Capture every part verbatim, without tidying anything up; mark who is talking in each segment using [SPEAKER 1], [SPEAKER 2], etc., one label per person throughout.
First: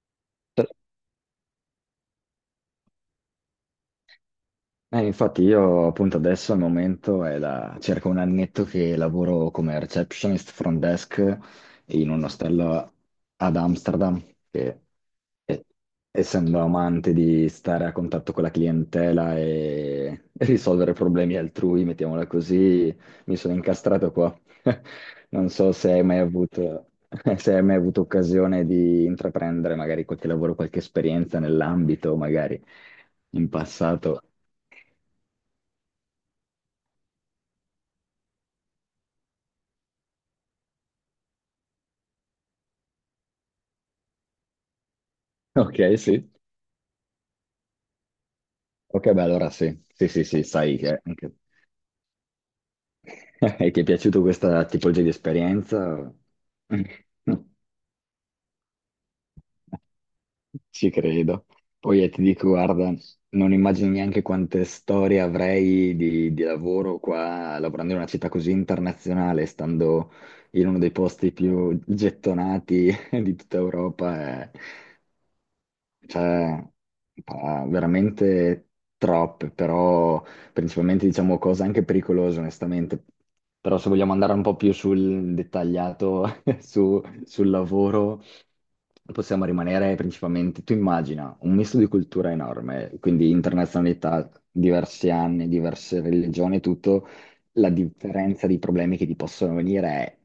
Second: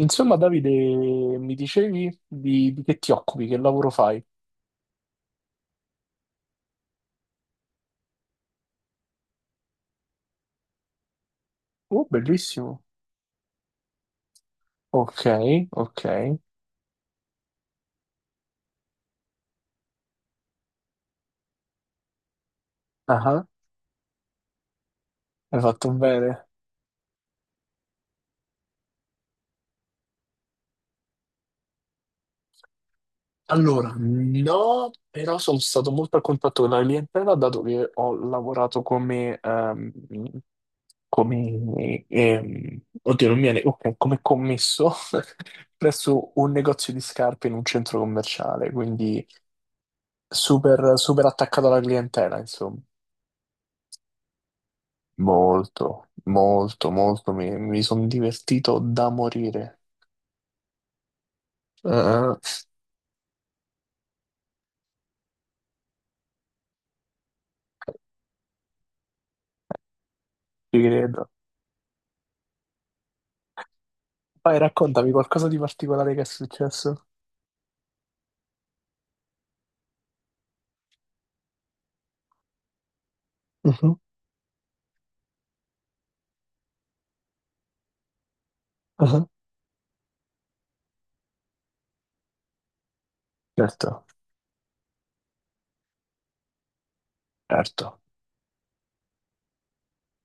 [SPEAKER 1] Insomma,
[SPEAKER 2] Eh,
[SPEAKER 1] Davide, mi dicevi di, di che ti occupi, che lavoro fai?
[SPEAKER 2] Infatti io appunto adesso al momento è da circa un annetto che lavoro come receptionist front desk
[SPEAKER 1] Oh,
[SPEAKER 2] in un
[SPEAKER 1] bellissimo.
[SPEAKER 2] ostello ad Amsterdam, che
[SPEAKER 1] Ok,
[SPEAKER 2] e-
[SPEAKER 1] ok.
[SPEAKER 2] essendo amante di stare a contatto con la clientela e e risolvere problemi altrui, mettiamola così, mi
[SPEAKER 1] Ah,
[SPEAKER 2] sono incastrato qua. Non
[SPEAKER 1] hai
[SPEAKER 2] so
[SPEAKER 1] fatto
[SPEAKER 2] se hai mai
[SPEAKER 1] bene.
[SPEAKER 2] avuto, se hai mai avuto occasione di intraprendere magari qualche lavoro, qualche esperienza nell'ambito, magari in
[SPEAKER 1] Allora,
[SPEAKER 2] passato.
[SPEAKER 1] no, però sono stato molto a contatto con la clientela, dato che ho lavorato come, ehm, come, ehm, oddio, non mi viene, ok, come commesso
[SPEAKER 2] Ok, sì.
[SPEAKER 1] presso un negozio di scarpe in un centro commerciale,
[SPEAKER 2] Ok, beh,
[SPEAKER 1] quindi
[SPEAKER 2] allora sì. Sì, sì, sì, sai
[SPEAKER 1] super,
[SPEAKER 2] che
[SPEAKER 1] super
[SPEAKER 2] anche-
[SPEAKER 1] attaccato alla clientela, insomma.
[SPEAKER 2] e ti è piaciuta questa tipologia di
[SPEAKER 1] Molto,
[SPEAKER 2] esperienza?
[SPEAKER 1] molto, molto. Mi, mi sono divertito da morire.
[SPEAKER 2] Ci credo. Poi eh, ti
[SPEAKER 1] Eh,
[SPEAKER 2] dico, guarda, non immagini neanche quante storie avrei di, di lavoro qua, lavorando in una città così internazionale, stando in uno
[SPEAKER 1] ci
[SPEAKER 2] dei
[SPEAKER 1] credo.
[SPEAKER 2] posti più gettonati di tutta Europa. eh.
[SPEAKER 1] Vai, raccontami qualcosa di particolare che è
[SPEAKER 2] Cioè,
[SPEAKER 1] successo.
[SPEAKER 2] pa- veramente troppe, però principalmente diciamo cose anche pericolose, onestamente. Però se
[SPEAKER 1] Mhm,
[SPEAKER 2] vogliamo andare un po' più sul dettagliato su- sul lavoro,
[SPEAKER 1] mhm.
[SPEAKER 2] possiamo rimanere principalmente, tu immagina, un misto di cultura enorme, quindi
[SPEAKER 1] Certo,
[SPEAKER 2] internazionalità, diversi anni, diverse religioni, tutto la
[SPEAKER 1] certo.
[SPEAKER 2] differenza di problemi che ti possono venire è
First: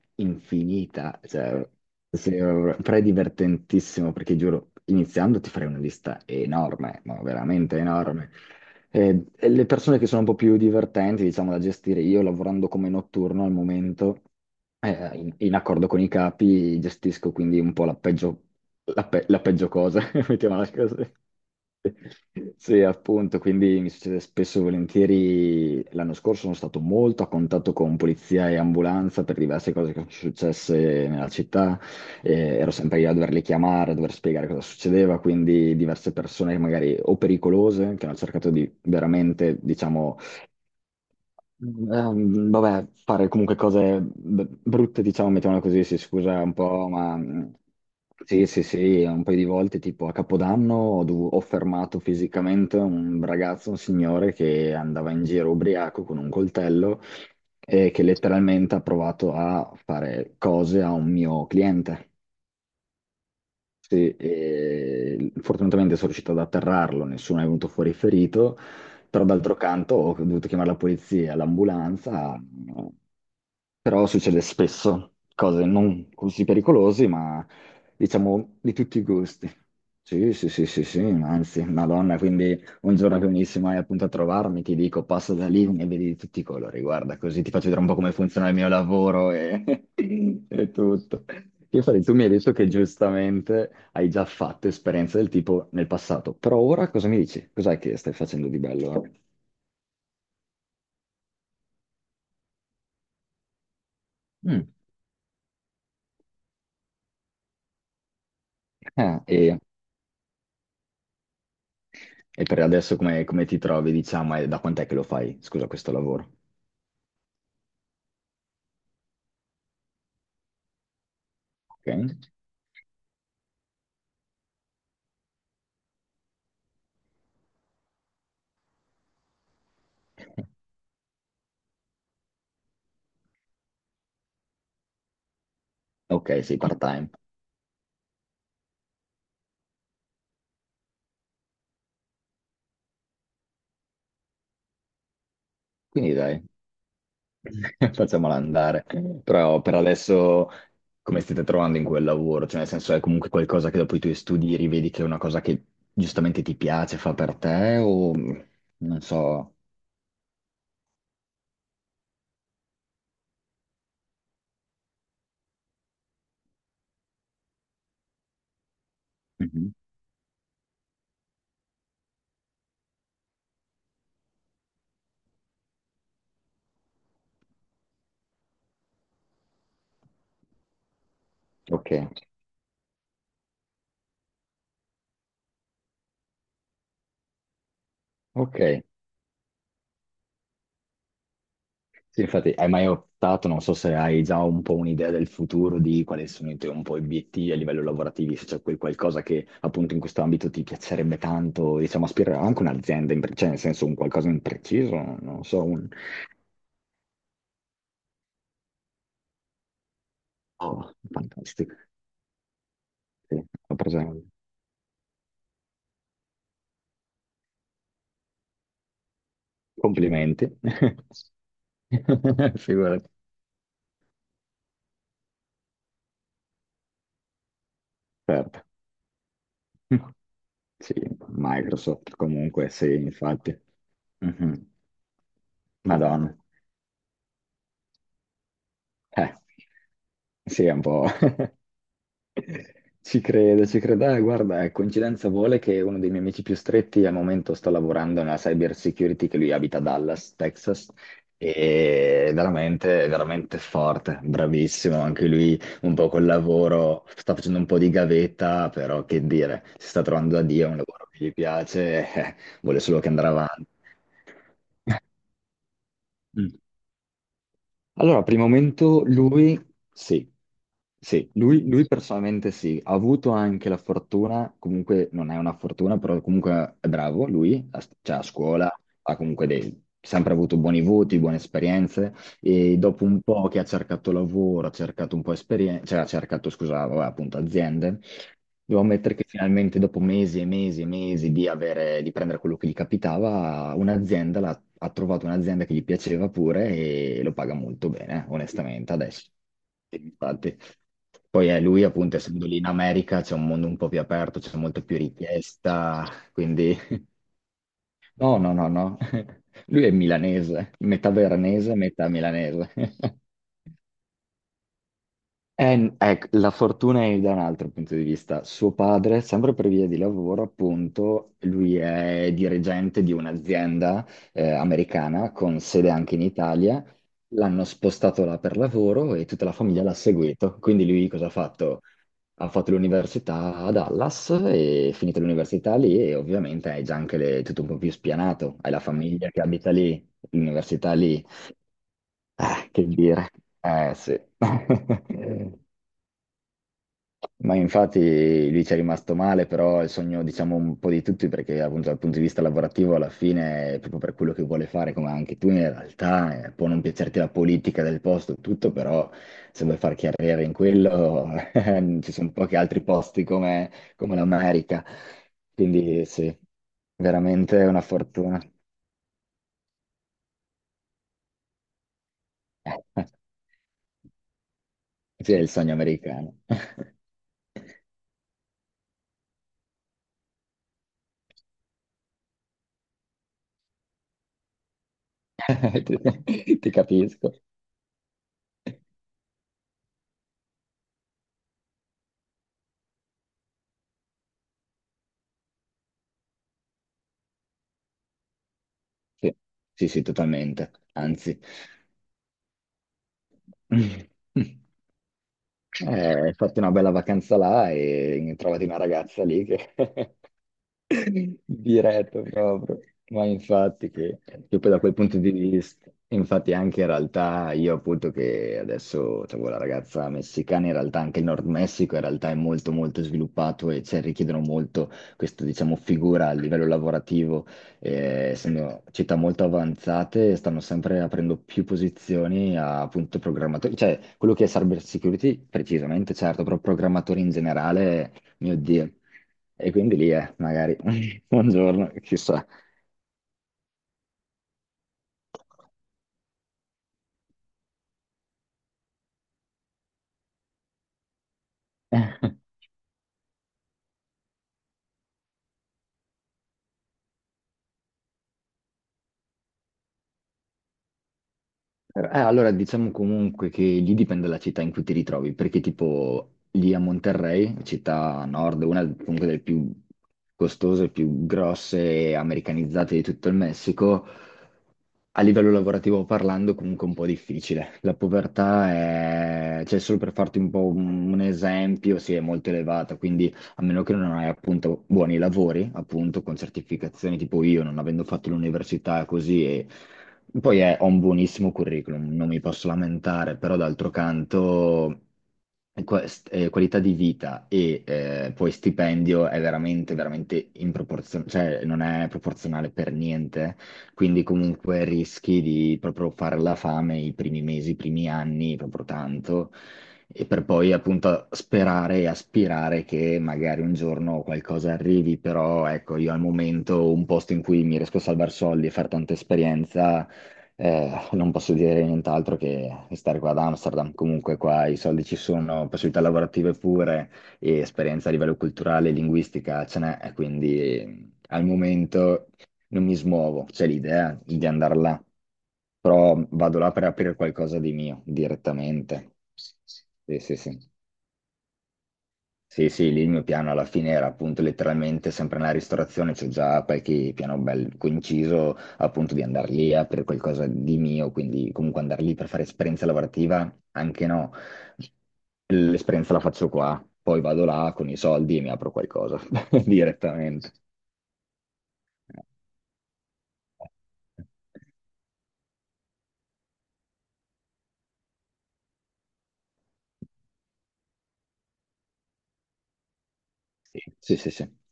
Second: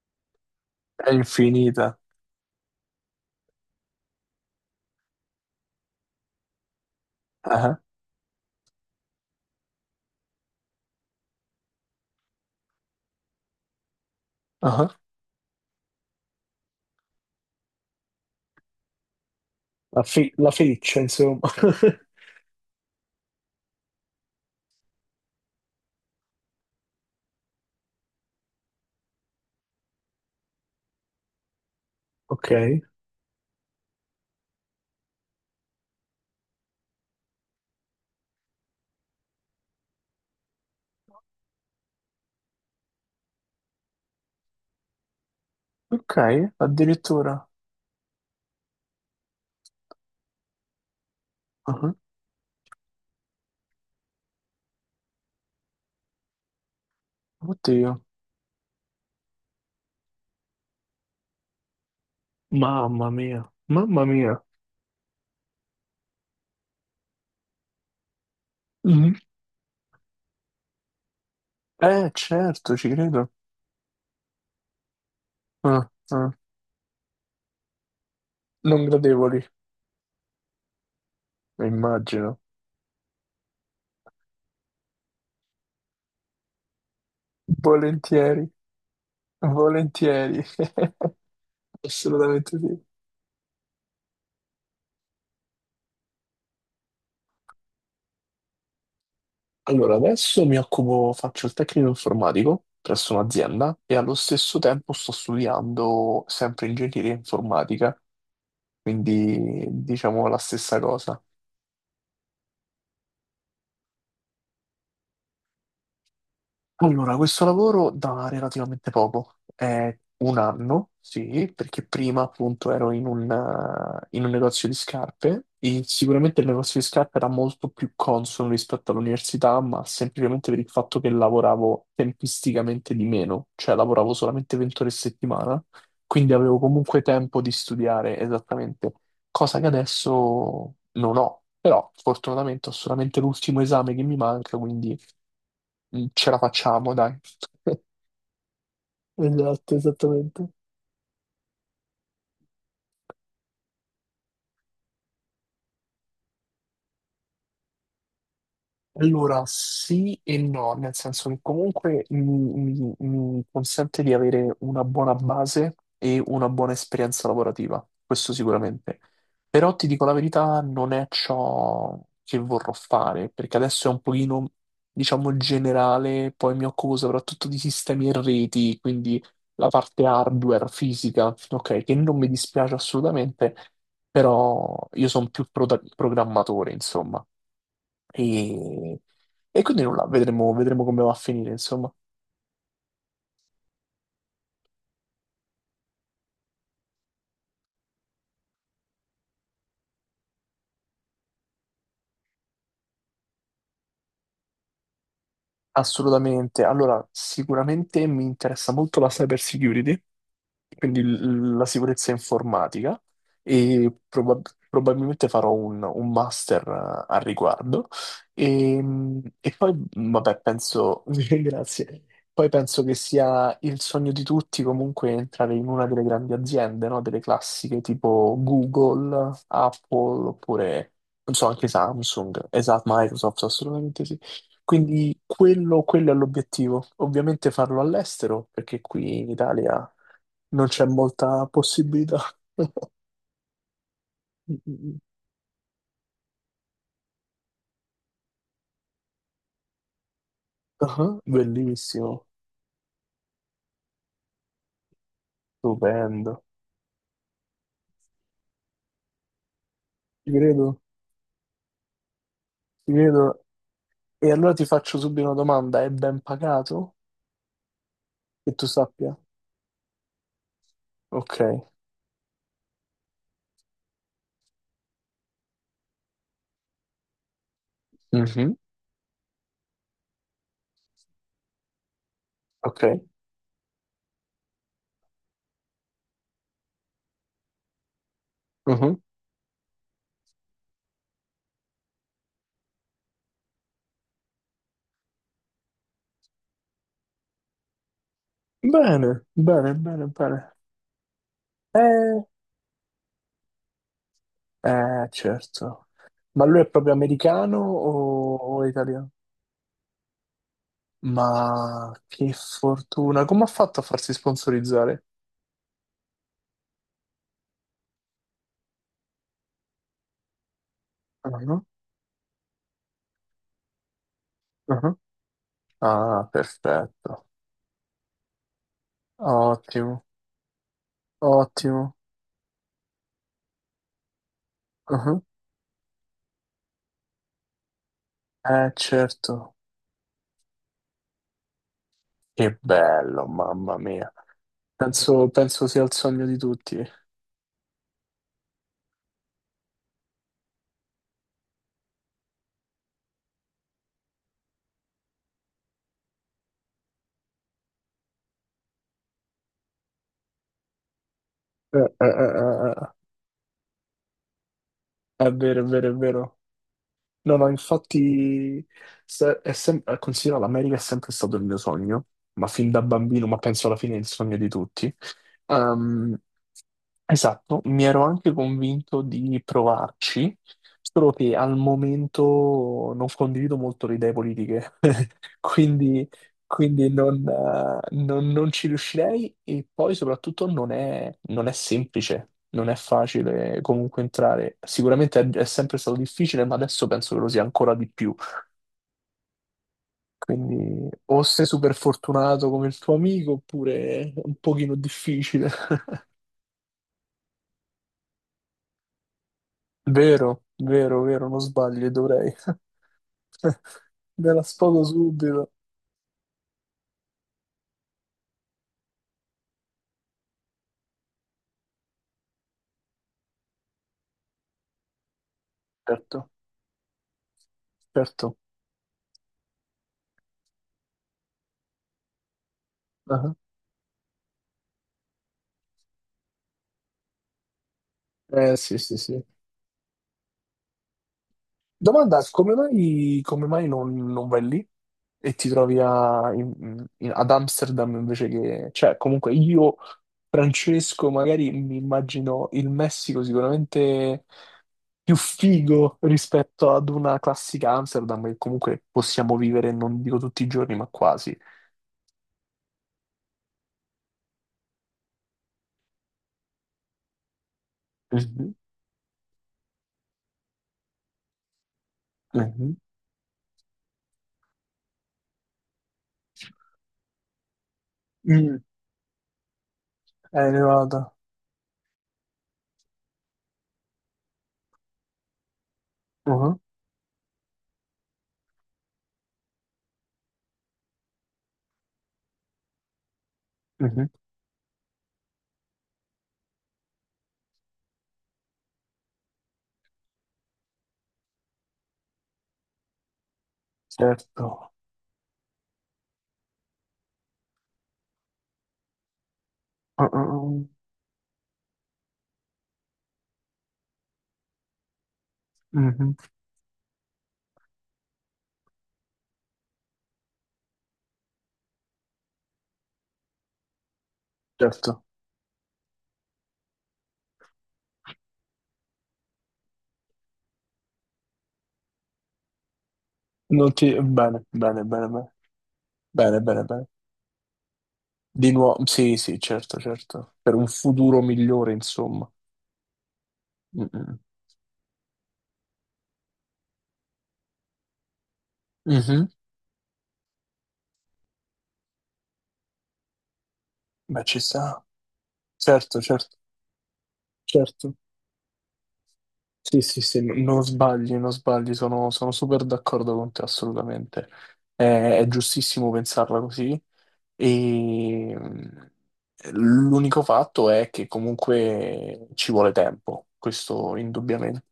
[SPEAKER 1] È
[SPEAKER 2] infinita. Cioè,
[SPEAKER 1] infinita.
[SPEAKER 2] se- però è divertentissimo perché giuro, iniziando ti farei una lista enorme, ma veramente
[SPEAKER 1] Ah,
[SPEAKER 2] enorme. E- e le persone che sono un po' più divertenti, diciamo, da gestire, io lavorando come notturno al momento,
[SPEAKER 1] ah.
[SPEAKER 2] eh, in, in accordo con i capi, gestisco quindi un po' la peggio, la pe- la peggio cosa,
[SPEAKER 1] La, fi- la
[SPEAKER 2] mettiamola
[SPEAKER 1] feccia,
[SPEAKER 2] così.
[SPEAKER 1] insomma.
[SPEAKER 2] Sì, appunto, quindi mi succede spesso e volentieri. L'anno scorso sono stato molto a contatto con polizia e ambulanza per diverse cose che sono successe nella città.
[SPEAKER 1] Ok,
[SPEAKER 2] Eh, ero sempre io a doverle chiamare, a dover spiegare cosa succedeva, quindi diverse persone magari o pericolose che hanno cercato di veramente, diciamo, Ehm, vabbè, fare comunque cose b- brutte, diciamo, mettiamola così, si scusa
[SPEAKER 1] ok,
[SPEAKER 2] un po', ma
[SPEAKER 1] addirittura.
[SPEAKER 2] mh, sì, sì, sì, un paio di volte, tipo a Capodanno, ho, dov- ho
[SPEAKER 1] Ah,
[SPEAKER 2] fermato fisicamente un ragazzo, un signore che andava in giro ubriaco con un coltello e
[SPEAKER 1] oddio.
[SPEAKER 2] che letteralmente ha provato a fare cose a un mio cliente.
[SPEAKER 1] Mamma mia, mamma
[SPEAKER 2] Sì,
[SPEAKER 1] mia.
[SPEAKER 2] e fortunatamente sono riuscito ad atterrarlo, nessuno è venuto fuori ferito,
[SPEAKER 1] Mhm.
[SPEAKER 2] però d'altro canto ho dovuto chiamare la polizia,
[SPEAKER 1] Eh,
[SPEAKER 2] l'ambulanza,
[SPEAKER 1] certo, ci credo.
[SPEAKER 2] però succede spesso, cose
[SPEAKER 1] Ah,
[SPEAKER 2] non
[SPEAKER 1] ah.
[SPEAKER 2] così pericolosi, ma diciamo di
[SPEAKER 1] Non
[SPEAKER 2] tutti i
[SPEAKER 1] gradevoli,
[SPEAKER 2] gusti. Sì, sì, sì, sì, sì, anzi, Madonna,
[SPEAKER 1] immagino.
[SPEAKER 2] quindi un giorno che venissi mai appunto a trovarmi, ti dico, passa da lì e vedi di tutti i colori, guarda, così ti faccio vedere un po' come
[SPEAKER 1] Volentieri.
[SPEAKER 2] funziona il mio lavoro e,
[SPEAKER 1] Volentieri,
[SPEAKER 2] e tutto. Io farei, tu mi hai detto
[SPEAKER 1] assolutamente
[SPEAKER 2] che
[SPEAKER 1] sì.
[SPEAKER 2] giustamente hai già fatto esperienze del tipo nel passato, però ora cosa mi dici? Cos'è che stai facendo di bello?
[SPEAKER 1] Allora, adesso mi occupo, faccio il tecnico informatico presso un'azienda e allo stesso
[SPEAKER 2] Mm.
[SPEAKER 1] tempo sto studiando sempre ingegneria informatica,
[SPEAKER 2] Ah, e
[SPEAKER 1] quindi diciamo la stessa cosa.
[SPEAKER 2] E per adesso come, come ti trovi, diciamo, e da quant'è che lo fai? Scusa, questo lavoro.
[SPEAKER 1] Allora, questo lavoro da relativamente poco, è un anno, sì, perché
[SPEAKER 2] Ok,
[SPEAKER 1] prima appunto ero in un, eh, in un negozio di scarpe e sicuramente il negozio di scarpe era molto più consono rispetto all'università, ma semplicemente per il fatto che lavoravo tempisticamente di meno, cioè lavoravo solamente venti ore a settimana,
[SPEAKER 2] ok,
[SPEAKER 1] quindi
[SPEAKER 2] sei
[SPEAKER 1] avevo comunque
[SPEAKER 2] part-time.
[SPEAKER 1] tempo di studiare esattamente, cosa che adesso non ho, però fortunatamente ho solamente l'ultimo esame che mi manca, quindi
[SPEAKER 2] Quindi
[SPEAKER 1] ce la
[SPEAKER 2] dai,
[SPEAKER 1] facciamo, dai.
[SPEAKER 2] facciamola andare. Però
[SPEAKER 1] Esatto,
[SPEAKER 2] per
[SPEAKER 1] esattamente.
[SPEAKER 2] adesso come state trovando in quel lavoro? Cioè, nel senso, è comunque qualcosa che dopo i tuoi studi rivedi che è una cosa che giustamente ti piace, fa per te o non
[SPEAKER 1] Allora,
[SPEAKER 2] so.
[SPEAKER 1] sì e no, nel senso che comunque mi, mi- mi consente di avere una buona base e una buona esperienza lavorativa, questo sicuramente.
[SPEAKER 2] Mhm.
[SPEAKER 1] Però ti dico la verità, non è ciò che vorrò fare, perché adesso è un pochino, diciamo, generale, poi mi occupo soprattutto di sistemi e reti, quindi la parte hardware, fisica, ok,
[SPEAKER 2] Ok,
[SPEAKER 1] che non mi dispiace assolutamente, però io sono più pro- programmatore, insomma.
[SPEAKER 2] ok.
[SPEAKER 1] E, e quindi nulla, vedremo, vedremo come va a finire, insomma.
[SPEAKER 2] Sì, infatti, hai mai optato, non so se hai già un po' un'idea del futuro, di quali sono i tuoi un po' obiettivi a livello lavorativo, se c'è quel qualcosa che appunto in questo ambito ti piacerebbe tanto, diciamo, aspirare anche un'azienda, in pre- cioè nel senso un qualcosa in preciso, non so, un...
[SPEAKER 1] Assolutamente. Allora, sicuramente mi interessa molto la cyber security,
[SPEAKER 2] Oh,
[SPEAKER 1] quindi l- la
[SPEAKER 2] fantastico,
[SPEAKER 1] sicurezza informatica,
[SPEAKER 2] sì, ho
[SPEAKER 1] e
[SPEAKER 2] preso-
[SPEAKER 1] probab- probabilmente farò un, un master eh, al riguardo. E, e poi, mh, vabbè,
[SPEAKER 2] Complimenti.
[SPEAKER 1] penso, grazie. Poi penso che
[SPEAKER 2] Figurati,
[SPEAKER 1] sia il sogno di tutti comunque entrare in una delle grandi aziende, no? Delle classiche tipo
[SPEAKER 2] certo.
[SPEAKER 1] Google, Apple, oppure,
[SPEAKER 2] Sì,
[SPEAKER 1] non so, anche
[SPEAKER 2] Microsoft
[SPEAKER 1] Samsung,
[SPEAKER 2] comunque,
[SPEAKER 1] esatto,
[SPEAKER 2] sì,
[SPEAKER 1] Microsoft,
[SPEAKER 2] infatti.
[SPEAKER 1] assolutamente sì.
[SPEAKER 2] Mhm.
[SPEAKER 1] Quindi quello, quello è
[SPEAKER 2] Madonna.
[SPEAKER 1] l'obiettivo. Ovviamente farlo all'estero, perché qui in
[SPEAKER 2] Eh,
[SPEAKER 1] Italia
[SPEAKER 2] sì,
[SPEAKER 1] non
[SPEAKER 2] è un
[SPEAKER 1] c'è
[SPEAKER 2] po'...
[SPEAKER 1] molta possibilità.
[SPEAKER 2] Ci credo, ci credo. Eh,
[SPEAKER 1] Mm,
[SPEAKER 2] guarda, eh,
[SPEAKER 1] mm,
[SPEAKER 2] coincidenza vuole che uno dei miei amici più stretti al momento sta lavorando nella cyber security, che lui abita a Dallas, Texas,
[SPEAKER 1] ah, bellissimo,
[SPEAKER 2] e è veramente, è veramente forte, bravissimo. Anche lui un po' col
[SPEAKER 1] stupendo.
[SPEAKER 2] lavoro, sta facendo un po' di gavetta, però che dire, si sta
[SPEAKER 1] Ti
[SPEAKER 2] trovando da Dio,
[SPEAKER 1] credo,
[SPEAKER 2] è un lavoro che gli piace, eh, vuole
[SPEAKER 1] ti
[SPEAKER 2] solo che andrà
[SPEAKER 1] credo.
[SPEAKER 2] avanti.
[SPEAKER 1] E allora ti faccio subito una domanda: è ben pagato?
[SPEAKER 2] Allora, primo
[SPEAKER 1] Che tu
[SPEAKER 2] momento
[SPEAKER 1] sappia?
[SPEAKER 2] lui sì, sì,
[SPEAKER 1] Ok.
[SPEAKER 2] lui, lui personalmente sì, ha avuto anche la fortuna, comunque non è una fortuna, però comunque è bravo lui, a- cioè a
[SPEAKER 1] Mhm.
[SPEAKER 2] scuola ha comunque dei- sempre avuto buoni voti, buone esperienze e
[SPEAKER 1] Ok.
[SPEAKER 2] dopo un po' che ha cercato lavoro, ha cercato un po' esperienza, cioè ha cercato, scusa, vabbè, appunto aziende, devo
[SPEAKER 1] Mhm.
[SPEAKER 2] ammettere che finalmente dopo mesi e mesi e mesi di avere, di prendere quello che gli capitava, un'azienda l'ha ha trovato un'azienda che gli piaceva pure e lo paga molto bene, eh, onestamente,
[SPEAKER 1] Bene,
[SPEAKER 2] adesso.
[SPEAKER 1] bene, bene, bene.
[SPEAKER 2] Infatti. Poi eh, lui, appunto,
[SPEAKER 1] Eh,
[SPEAKER 2] essendo lì in America, c'è un mondo un po' più aperto, c'è molto più
[SPEAKER 1] eh, certo.
[SPEAKER 2] richiesta,
[SPEAKER 1] Ma lui è
[SPEAKER 2] quindi...
[SPEAKER 1] proprio americano o,
[SPEAKER 2] No, no,
[SPEAKER 1] o
[SPEAKER 2] no, no.
[SPEAKER 1] italiano?
[SPEAKER 2] Lui è milanese, metà veronese,
[SPEAKER 1] Ma
[SPEAKER 2] metà
[SPEAKER 1] che
[SPEAKER 2] milanese.
[SPEAKER 1] fortuna! Come ha fatto a farsi sponsorizzare?
[SPEAKER 2] Eh, ecco, la fortuna è da un altro punto di vista. Suo padre, sempre per via di lavoro, appunto,
[SPEAKER 1] Ah,
[SPEAKER 2] lui è dirigente di un'azienda eh,
[SPEAKER 1] ah.
[SPEAKER 2] americana con sede anche in
[SPEAKER 1] Ah,
[SPEAKER 2] Italia.
[SPEAKER 1] perfetto.
[SPEAKER 2] L'hanno spostato là per lavoro e tutta la famiglia l'ha
[SPEAKER 1] Ottimo,
[SPEAKER 2] seguito. Quindi lui cosa ha fatto?
[SPEAKER 1] ottimo.
[SPEAKER 2] Ha fatto l'università a Dallas e
[SPEAKER 1] Ah,
[SPEAKER 2] finita l'università lì e ovviamente hai già anche le- tutto un po' più spianato.
[SPEAKER 1] eh,
[SPEAKER 2] Hai la famiglia che
[SPEAKER 1] certo.
[SPEAKER 2] abita lì, l'università lì.
[SPEAKER 1] Che
[SPEAKER 2] Ah, che
[SPEAKER 1] bello,
[SPEAKER 2] dire.
[SPEAKER 1] mamma
[SPEAKER 2] Eh
[SPEAKER 1] mia.
[SPEAKER 2] sì.
[SPEAKER 1] Penso, penso sia il sogno di tutti. Eh,
[SPEAKER 2] Ma infatti lui ci è rimasto male, però è il sogno, diciamo, un po' di tutti, perché appunto dal punto di vista lavorativo alla fine, proprio per quello che vuole fare, come anche tu in realtà, eh, può non piacerti la politica del posto, e tutto, però se vuoi far carriera in quello,
[SPEAKER 1] eh, eh,
[SPEAKER 2] ci sono pochi
[SPEAKER 1] eh,
[SPEAKER 2] altri
[SPEAKER 1] eh.
[SPEAKER 2] posti come, come l'America.
[SPEAKER 1] È vero, è vero, è
[SPEAKER 2] Quindi sì,
[SPEAKER 1] vero. No, no,
[SPEAKER 2] veramente è una fortuna.
[SPEAKER 1] infatti, se- è sem- eh, considera l'America è sempre stato il mio sogno, ma fin da bambino, ma penso alla fine è il sogno di tutti.
[SPEAKER 2] Sì, è il sogno
[SPEAKER 1] Ehm,
[SPEAKER 2] americano.
[SPEAKER 1] Esatto, mi ero anche convinto di provarci, solo che al momento non condivido molto le idee politiche, quindi,
[SPEAKER 2] Ti, ti
[SPEAKER 1] quindi non,
[SPEAKER 2] capisco.
[SPEAKER 1] eh, non- non ci riuscirei e poi soprattutto non è, non è semplice, non è facile comunque entrare. Sicuramente è, è sempre stato difficile, ma adesso penso che lo sia ancora di più.
[SPEAKER 2] Sì, sì, sì, totalmente.
[SPEAKER 1] Quindi o
[SPEAKER 2] Anzi.
[SPEAKER 1] sei super fortunato come il tuo amico oppure è un pochino difficile.
[SPEAKER 2] Eh, fatti una bella vacanza là e trovati una ragazza lì che
[SPEAKER 1] Vero, vero, vero, non sbagli,
[SPEAKER 2] Diretto
[SPEAKER 1] dovrei.
[SPEAKER 2] proprio, ma infatti che,
[SPEAKER 1] Ve la
[SPEAKER 2] che poi da
[SPEAKER 1] sfogo
[SPEAKER 2] quel punto di
[SPEAKER 1] subito.
[SPEAKER 2] vista, infatti anche in realtà io appunto che adesso avevo la ragazza messicana, in realtà anche il Nord Messico in realtà è molto molto sviluppato e cioè, richiedono molto questa diciamo
[SPEAKER 1] Certo.
[SPEAKER 2] figura a livello lavorativo, eh,
[SPEAKER 1] Certo.
[SPEAKER 2] essendo città molto avanzate stanno sempre aprendo più posizioni a appunto
[SPEAKER 1] Ah,
[SPEAKER 2] programmatori, cioè quello che è cyber security precisamente certo, però programmatori in generale,
[SPEAKER 1] eh
[SPEAKER 2] mio
[SPEAKER 1] sì,
[SPEAKER 2] Dio.
[SPEAKER 1] sì, sì.
[SPEAKER 2] E quindi lì è, magari, un giorno,
[SPEAKER 1] Domanda,
[SPEAKER 2] chissà.
[SPEAKER 1] come mai, come mai non, non vai lì e ti trovi a- in- in- ad Amsterdam invece che... Cioè, comunque io, Francesco, magari mi immagino il Messico sicuramente più figo rispetto ad una classica Amsterdam che comunque possiamo vivere, non dico tutti i giorni, ma quasi.
[SPEAKER 2] Eh, allora diciamo comunque che lì dipende dalla città in cui ti ritrovi, perché tipo lì a Monterrey, città a
[SPEAKER 1] Mhm,
[SPEAKER 2] nord, una comunque delle più costose, più grosse e
[SPEAKER 1] mhm,
[SPEAKER 2] americanizzate di tutto il Messico, a livello lavorativo parlando, comunque è un po' difficile. La
[SPEAKER 1] mm.
[SPEAKER 2] povertà è, cioè, solo per farti un
[SPEAKER 1] Eh,
[SPEAKER 2] po' un,
[SPEAKER 1] Nevada.
[SPEAKER 2] un esempio, sì, è molto elevata, quindi a meno che non hai appunto buoni lavori, appunto, con
[SPEAKER 1] Uh-huh.
[SPEAKER 2] certificazioni tipo io, non avendo fatto l'università così, e poi è- ho un buonissimo curriculum, non mi posso lamentare, però d'altro canto quest- eh, qualità di vita e eh, poi stipendio è veramente, veramente in proporzione, cioè non è proporzionale per niente quindi
[SPEAKER 1] Certo.
[SPEAKER 2] comunque rischi di proprio fare la fame i primi mesi, i primi anni, proprio tanto,
[SPEAKER 1] Ah, ah,
[SPEAKER 2] e per poi
[SPEAKER 1] ah.
[SPEAKER 2] appunto sperare e aspirare che magari un giorno qualcosa arrivi, però ecco, io
[SPEAKER 1] Mhm.
[SPEAKER 2] al momento un posto in cui mi riesco a salvare soldi e fare tanta esperienza, eh, non posso dire nient'altro che stare qua ad Amsterdam, comunque qua i soldi
[SPEAKER 1] Certo.
[SPEAKER 2] ci sono, possibilità lavorative pure e esperienza a livello culturale e linguistica ce n'è, quindi eh, al momento non mi smuovo, c'è
[SPEAKER 1] Non ti...
[SPEAKER 2] l'idea
[SPEAKER 1] Bene,
[SPEAKER 2] di andare
[SPEAKER 1] bene,
[SPEAKER 2] là,
[SPEAKER 1] bene, bene,
[SPEAKER 2] però
[SPEAKER 1] bene,
[SPEAKER 2] vado
[SPEAKER 1] bene,
[SPEAKER 2] là per
[SPEAKER 1] bene.
[SPEAKER 2] aprire qualcosa di mio
[SPEAKER 1] Di nuovo, sì,
[SPEAKER 2] direttamente.
[SPEAKER 1] sì, certo,
[SPEAKER 2] Sì,
[SPEAKER 1] certo.
[SPEAKER 2] sì,
[SPEAKER 1] Per un
[SPEAKER 2] sì.
[SPEAKER 1] futuro migliore, insomma.
[SPEAKER 2] Sì, sì, lì il mio piano alla
[SPEAKER 1] Mm,
[SPEAKER 2] fine era
[SPEAKER 1] mm.
[SPEAKER 2] appunto letteralmente sempre nella ristorazione, c'ho già qualche piano bello coinciso appunto di
[SPEAKER 1] Mhm.
[SPEAKER 2] andare lì a aprire qualcosa di mio, quindi comunque andare lì per fare esperienza lavorativa, anche
[SPEAKER 1] Beh,
[SPEAKER 2] no,
[SPEAKER 1] ci sta. Certo,
[SPEAKER 2] l'esperienza la
[SPEAKER 1] certo,
[SPEAKER 2] faccio qua, poi vado là con
[SPEAKER 1] certo.
[SPEAKER 2] i soldi e mi apro qualcosa
[SPEAKER 1] Sì, sì, sì, n-
[SPEAKER 2] direttamente.
[SPEAKER 1] non sbagli, non sbagli, sono, sono super d'accordo con te, assolutamente. È, è giustissimo pensarla così. E mm, l'unico fatto è che comunque ci vuole tempo,
[SPEAKER 2] Sì,
[SPEAKER 1] questo
[SPEAKER 2] sì, sì. Sì.
[SPEAKER 1] indubbiamente.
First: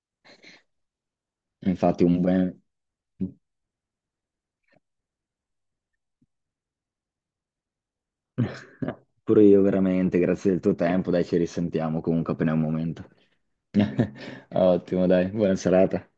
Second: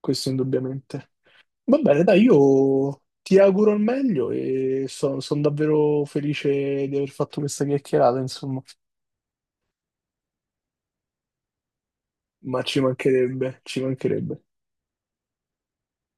[SPEAKER 1] Questo indubbiamente. Va
[SPEAKER 2] Infatti
[SPEAKER 1] bene, dai,
[SPEAKER 2] un bel...
[SPEAKER 1] io ti auguro il meglio e sono davvero felice di aver fatto questa chiacchierata, insomma,
[SPEAKER 2] Pure io veramente, grazie del tuo tempo, dai, ci risentiamo comunque appena è
[SPEAKER 1] ma
[SPEAKER 2] un
[SPEAKER 1] ci
[SPEAKER 2] momento.
[SPEAKER 1] mancherebbe, ci mancherebbe.
[SPEAKER 2] Ottimo, dai, buona serata.